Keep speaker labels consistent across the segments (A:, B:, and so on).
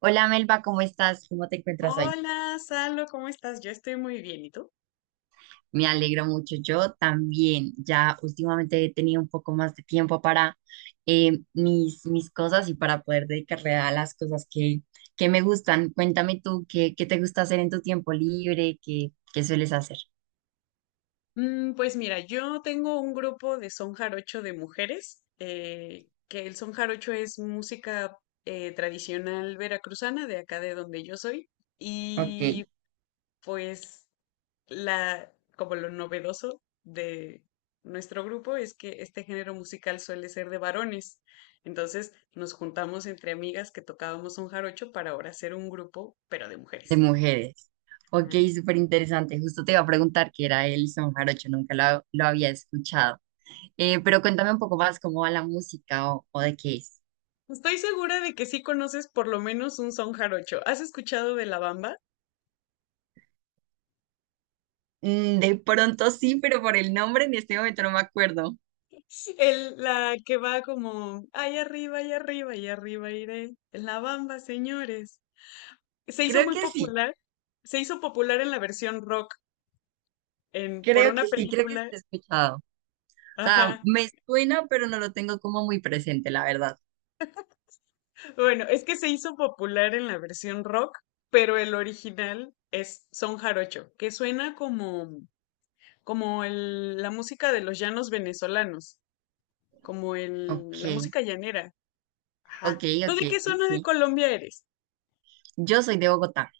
A: Hola, Melba, ¿cómo estás? ¿Cómo te encuentras hoy?
B: Hola, Salo, ¿cómo estás? Yo estoy muy bien, ¿y tú?
A: Me alegro mucho. Yo también. Ya últimamente he tenido un poco más de tiempo para mis cosas y para poder dedicarle a las cosas que me gustan. Cuéntame tú, qué te gusta hacer en tu tiempo libre? Qué sueles hacer?
B: Pues mira, yo tengo un grupo de son jarocho de mujeres, que el son jarocho es música tradicional veracruzana de acá de donde yo soy,
A: Ok,
B: y pues la, como lo novedoso de nuestro grupo es que este género musical suele ser de varones, entonces nos juntamos entre amigas que tocábamos son jarocho para ahora hacer un grupo, pero de
A: de
B: mujeres.
A: mujeres. Ok, súper interesante. Justo te iba a preguntar qué era el son jarocho, nunca lo había escuchado. Pero cuéntame un poco más cómo va la música o de qué es.
B: Estoy segura de que sí conoces por lo menos un son jarocho. ¿Has escuchado de la bamba?
A: Mm, de pronto sí, pero por el nombre en este momento no me acuerdo.
B: La que va como, ay arriba, y arriba iré. La bamba, señores. Se hizo
A: Creo
B: muy
A: que sí,
B: popular. Se hizo popular en la versión rock, por una
A: Creo que sí
B: película.
A: lo he escuchado. O sea,
B: Ajá.
A: me suena, pero no lo tengo como muy presente, la verdad.
B: Bueno, es que se hizo popular en la versión rock, pero el original es son jarocho, que suena como, la música de los llanos venezolanos,
A: Ok,
B: la música llanera.
A: ok,
B: Ajá. ¿Tú
A: ok,
B: de qué zona de
A: sí.
B: Colombia eres?
A: Yo soy de Bogotá.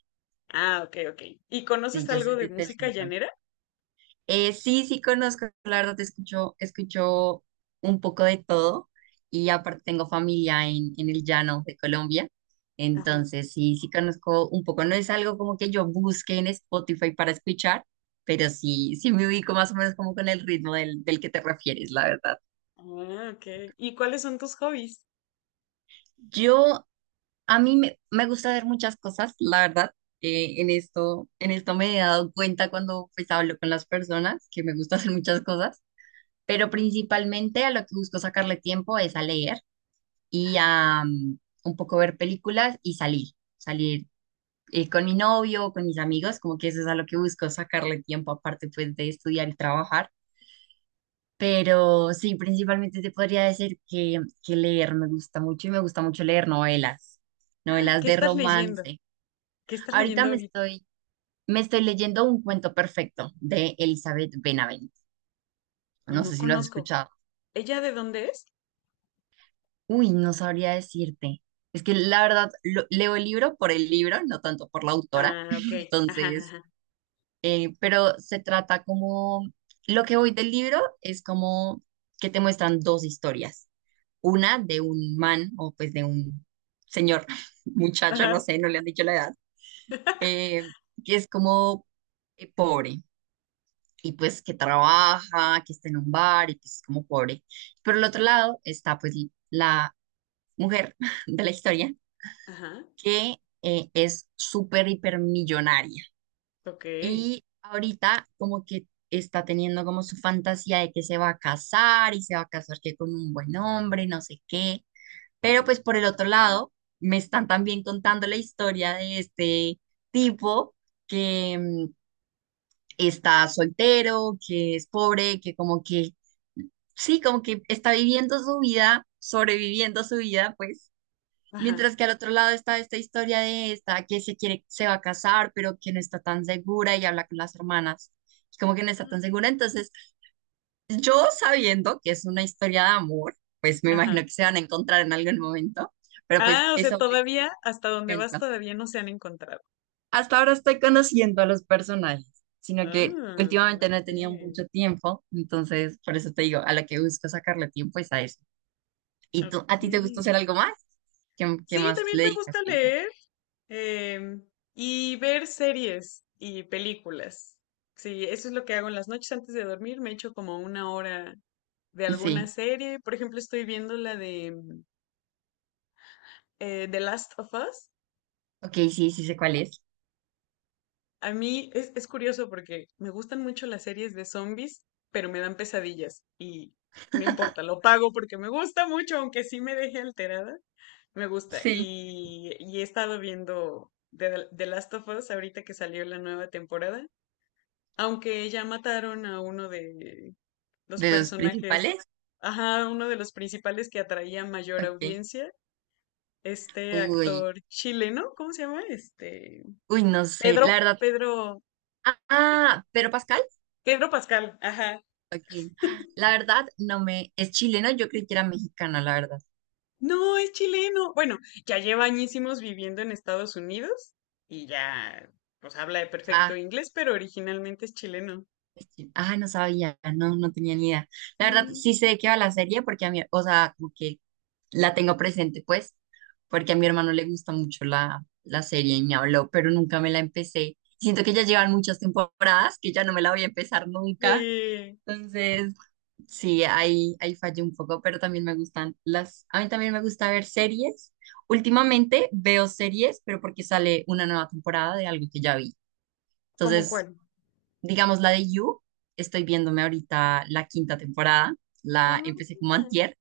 B: Ah, ok, ok. ¿Y
A: Sí,
B: conoces
A: yo
B: algo
A: soy
B: de
A: del
B: música
A: centro.
B: llanera?
A: Sí conozco, la verdad, escucho un poco de todo, y aparte tengo familia en el llano de Colombia.
B: Ajá.
A: Entonces sí, sí conozco un poco, no es algo como que yo busque en Spotify para escuchar, pero sí, sí me ubico más o menos como con el ritmo del que te refieres, la verdad.
B: Ah, ok. ¿Y cuáles son tus hobbies?
A: Yo, me gusta ver muchas cosas, la verdad. En esto me he dado cuenta cuando pues hablo con las personas que me gusta hacer muchas cosas, pero principalmente a lo que busco sacarle tiempo es a leer y a un poco ver películas y salir con mi novio o con mis amigos, como que eso es a lo que busco sacarle tiempo, aparte pues de estudiar y trabajar. Pero sí, principalmente te podría decir que leer me gusta mucho y me gusta mucho leer
B: Ah,
A: novelas
B: ¿qué
A: de
B: estás leyendo?
A: romance.
B: ¿Qué estás
A: Ahorita
B: leyendo
A: me
B: ahorita?
A: estoy, Me estoy leyendo Un cuento perfecto de Elizabeth Benavent. No sé
B: No
A: si lo has
B: conozco.
A: escuchado.
B: ¿Ella de dónde es?
A: Uy, no sabría decirte. Es que la verdad, leo el libro por el libro, no tanto por la autora.
B: Ah, ok. Ajá,
A: Entonces,
B: ajá.
A: pero se trata como, lo que voy del libro es como que te muestran dos historias. Una de un man o pues de un señor, muchacho, no
B: Ajá.
A: sé, no le han dicho la edad, eh, que es como pobre y pues que trabaja, que está en un bar y que es como pobre. Pero el otro lado está pues la mujer de la historia
B: Ajá.
A: que es súper hipermillonaria.
B: Ok.
A: Y ahorita como que está teniendo como su fantasía de que se va a casar y se va a casar que con un buen hombre, no sé qué. Pero pues por el otro lado, me están también contando la historia de este tipo que está soltero, que es pobre, que como que, sí, como que está viviendo su vida, sobreviviendo su vida, pues
B: Ajá.
A: mientras que al otro lado está esta historia de esta que se quiere, se va a casar, pero que no está tan segura y habla con las hermanas. Y como que no está tan segura. Entonces, yo sabiendo que es una historia de amor, pues me
B: Ajá.
A: imagino que se van a encontrar en algún momento. Pero pues
B: Ah, o sea,
A: eso me
B: todavía, hasta
A: me
B: donde vas,
A: cuento.
B: todavía no se han encontrado.
A: Hasta ahora estoy conociendo a los personajes, sino que
B: Ah,
A: últimamente no he tenido
B: ok.
A: mucho tiempo. Entonces, por eso te digo, a la que busco sacarle tiempo es a eso. ¿Y tú, a
B: Ok.
A: ti te gusta hacer algo más? Qué
B: Sí,
A: más
B: también
A: le
B: me
A: dedicas
B: gusta
A: tiempo?
B: leer. Em, y ver series y películas. Sí, eso es lo que hago en las noches antes de dormir. Me echo como una hora de alguna
A: Sí.
B: serie. Por ejemplo, estoy viendo la de The Last of Us.
A: Ok, sí, sí sé cuál es.
B: A mí es curioso porque me gustan mucho las series de zombies, pero me dan pesadillas y no importa, lo pago porque me gusta mucho, aunque sí me deje alterada. Me gusta.
A: Sí.
B: Y he estado viendo The Last of Us ahorita que salió la nueva temporada. Aunque ya mataron a uno de los
A: ¿De los
B: personajes,
A: principales?
B: ajá, uno de los principales que atraía mayor
A: Ok.
B: audiencia, este
A: Uy,
B: actor chileno, ¿cómo se llama?
A: Uy, no sé. La
B: Pedro,
A: verdad.
B: Pedro,
A: Ah, ¿Pedro Pascal?
B: Pedro Pascal, ajá.
A: Ok. La verdad, no me. ¿Es chileno? Yo creí que era mexicano, la verdad.
B: No, es chileno. Bueno, ya lleva añísimos viviendo en Estados Unidos y ya, pues habla de perfecto
A: Ah,
B: inglés, pero originalmente es chileno.
A: ah, no sabía. No, no tenía ni idea. La verdad,
B: Sí,
A: sí sé de qué va la serie porque a mí, o sea, como que la tengo presente, pues, porque a mi hermano le gusta mucho la serie y me habló, pero nunca me la empecé. Siento que ya llevan muchas temporadas que ya no me la voy a empezar nunca.
B: de,
A: Entonces. Sí, ahí fallé un poco, pero también me gustan las, a mí también me gusta ver series. Últimamente veo series, pero porque sale una nueva temporada de algo que ya vi.
B: ¿cómo
A: Entonces,
B: cuál?
A: digamos la de You, estoy viéndome ahorita la quinta temporada, la
B: Ah,
A: empecé como antier.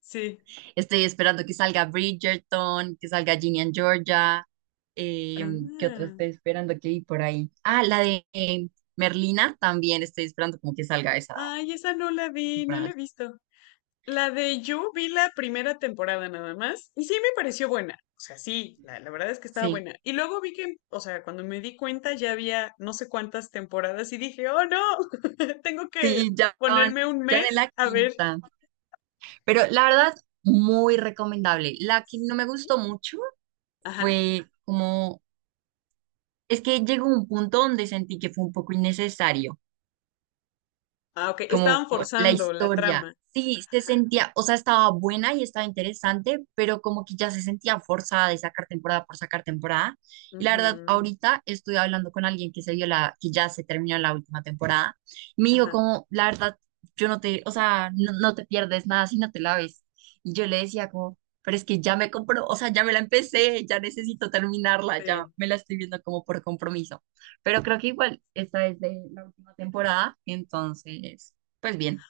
B: sí.
A: Estoy esperando que salga Bridgerton, que salga Ginny and Georgia, eh, ¿qué otra
B: Ah.
A: estoy esperando que vi por ahí? Ah, la de Merlina, también estoy esperando como que salga esa
B: Ay, esa no la vi, no la he
A: temporada.
B: visto. La de You vi la primera temporada nada más y sí me pareció buena. O sea, sí, la verdad es que estaba
A: Sí.
B: buena. Y luego vi que, o sea, cuando me di cuenta ya había no sé cuántas temporadas y dije, oh no, tengo que
A: Sí, ya van,
B: ponerme un
A: ya en
B: mes
A: la
B: a ver.
A: quinta. Pero la verdad, muy recomendable. La que no
B: Sí.
A: me gustó mucho
B: Ajá.
A: fue como, es que llegó un punto donde sentí que fue un poco innecesario.
B: Ah, ok.
A: Como
B: Estaban
A: la
B: forzando la trama.
A: historia. Sí, se
B: Ajá,
A: sentía, o sea, estaba buena y estaba interesante, pero como que ya se sentía forzada de sacar temporada por sacar temporada. Y la verdad,
B: ujú,
A: ahorita estuve hablando con alguien que se vio que ya se terminó la última temporada. Me dijo
B: ajá.
A: como, la verdad, yo no te, o sea, no, no te pierdes nada si no te la ves. Y yo le decía como, pero es que ya me compró, o sea, ya me la empecé, ya necesito terminarla, ya
B: Sí.
A: me la estoy viendo como por compromiso. Pero creo que igual esta es de la última temporada, entonces pues bien,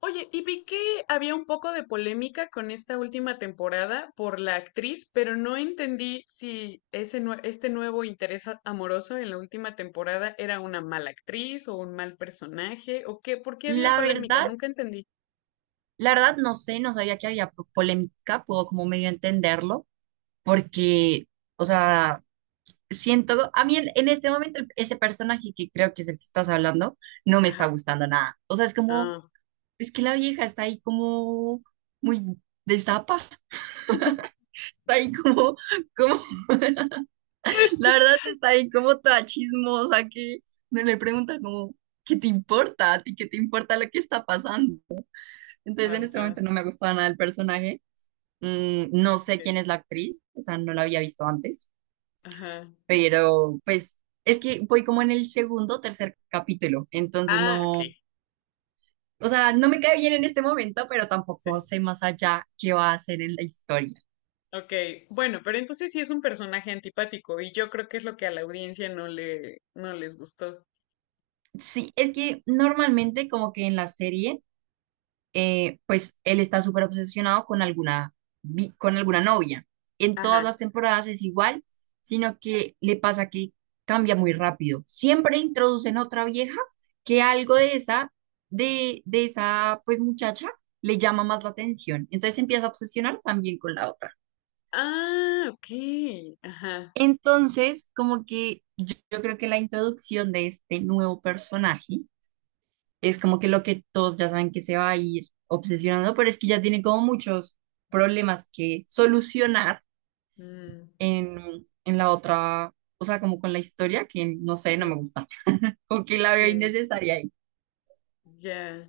B: Oye, y vi que había un poco de polémica con esta última temporada por la actriz, pero no entendí si este nuevo amoroso en la última temporada era una mala actriz o un mal personaje o qué, ¿por qué había
A: la
B: polémica?
A: verdad,
B: Nunca entendí.
A: la verdad no sé, no sabía que había polémica, puedo como medio entenderlo, porque, o sea, siento, a mí en este momento ese personaje que creo que es el que estás hablando, no me está
B: Ajá.
A: gustando nada. O sea, es como,
B: Ah,
A: es que la vieja está ahí como muy de zapa, está ahí como, la verdad está ahí como toda chismosa que me le pregunta como, ¿qué te importa? ¿A ti qué te importa lo que está pasando? Entonces en este
B: ajá,
A: momento no me ha gustado nada el personaje. Mm, no sé
B: ok.
A: quién es la actriz, o sea, no la había visto antes,
B: Ajá.
A: pero pues es que voy como en el segundo o tercer capítulo, entonces
B: Ah, ok.
A: no, o sea, no me cae bien en este momento, pero tampoco
B: Sí.
A: sé más allá qué va a hacer en la historia.
B: Ok. Bueno, pero entonces sí es un personaje antipático y yo creo que es lo que a la audiencia no les gustó.
A: Sí, es que normalmente como que en la serie pues él está súper obsesionado con con alguna novia. En todas las
B: Ajá.
A: temporadas es igual, sino que le pasa que cambia muy rápido. Siempre introducen otra vieja que algo de de esa pues muchacha le llama más la atención. Entonces se empieza a obsesionar también con la otra.
B: Ah, ok. Ajá.
A: Entonces, como que yo creo que la introducción de este nuevo personaje es como que lo que todos ya saben que se va a ir obsesionando, pero es que ya tiene como muchos problemas que solucionar
B: Mm,
A: en la otra, o sea, como con la historia, que no sé, no me
B: sí,
A: gusta, como que la veo
B: sí,
A: innecesaria ahí.
B: ya.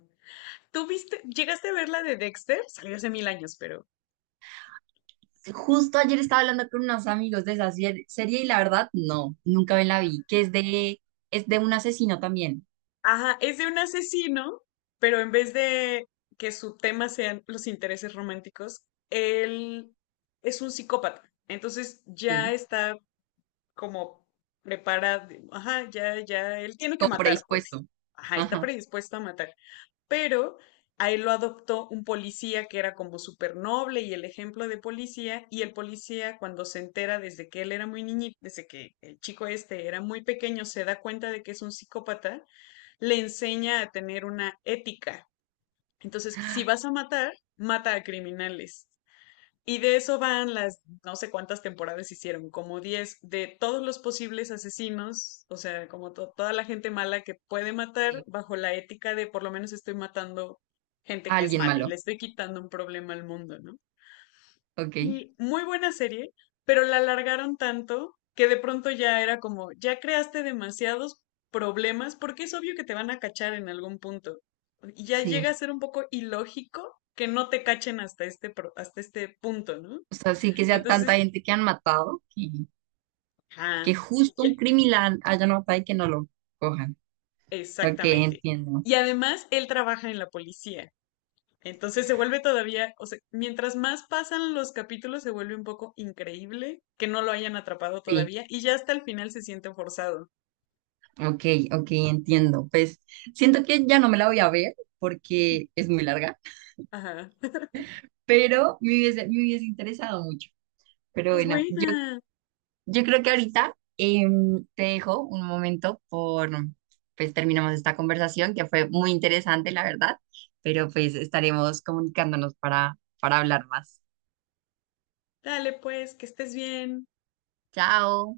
B: ¿Tú viste, llegaste a ver la de Dexter? Salió hace mil años, pero.
A: Justo ayer estaba hablando con unos amigos de esa serie y la verdad, no, nunca me la vi, que es es de un asesino también,
B: Ajá, es de un asesino, pero en vez de que su tema sean los intereses románticos, él es un psicópata. Entonces ya
A: sí,
B: está como preparado. Ajá, ya, ya, él tiene que
A: como
B: matar, pues.
A: predispuesto.
B: Ajá, está
A: Ajá,
B: predispuesto a matar. Pero a él lo adoptó un policía que era como súper noble y el ejemplo de policía, y el policía cuando se entera desde que él era muy niñito, desde que el chico este era muy pequeño, se da cuenta de que es un psicópata, le enseña a tener una ética. Entonces, si vas a matar, mata a criminales. Y de eso van no sé cuántas temporadas hicieron, como 10 de todos los posibles asesinos, o sea, toda la gente mala que puede matar
A: sí,
B: bajo la ética de por lo menos estoy matando gente que es
A: alguien
B: mala y
A: malo,
B: le estoy quitando un problema al mundo, ¿no?
A: ok,
B: Y muy buena serie, pero la alargaron tanto que de pronto ya era como, ya creaste demasiados problemas porque es obvio que te van a cachar en algún punto. Y ya llega a
A: sí.
B: ser un poco ilógico que no te cachen hasta hasta este punto, ¿no?
A: O sea, sí que sea tanta
B: Entonces,
A: gente que han matado, que
B: ajá, y
A: justo
B: ya-
A: un criminal haya matado y que no lo cojan. Ok,
B: exactamente.
A: entiendo.
B: Y además, él trabaja en la policía. Entonces se vuelve todavía, o sea, mientras más pasan los capítulos, se vuelve un poco increíble que no lo hayan atrapado
A: Sí,
B: todavía y ya hasta el final se siente forzado.
A: ok, ok, entiendo. Pues siento que ya no me la voy a ver porque es muy larga,
B: Ajá.
A: pero me hubiese interesado mucho. Pero
B: Es
A: bueno,
B: buena.
A: yo creo que ahorita te dejo un momento pues terminamos esta conversación que fue muy interesante, la verdad, pero pues estaremos comunicándonos para hablar más.
B: Dale, pues, que estés bien.
A: Chao.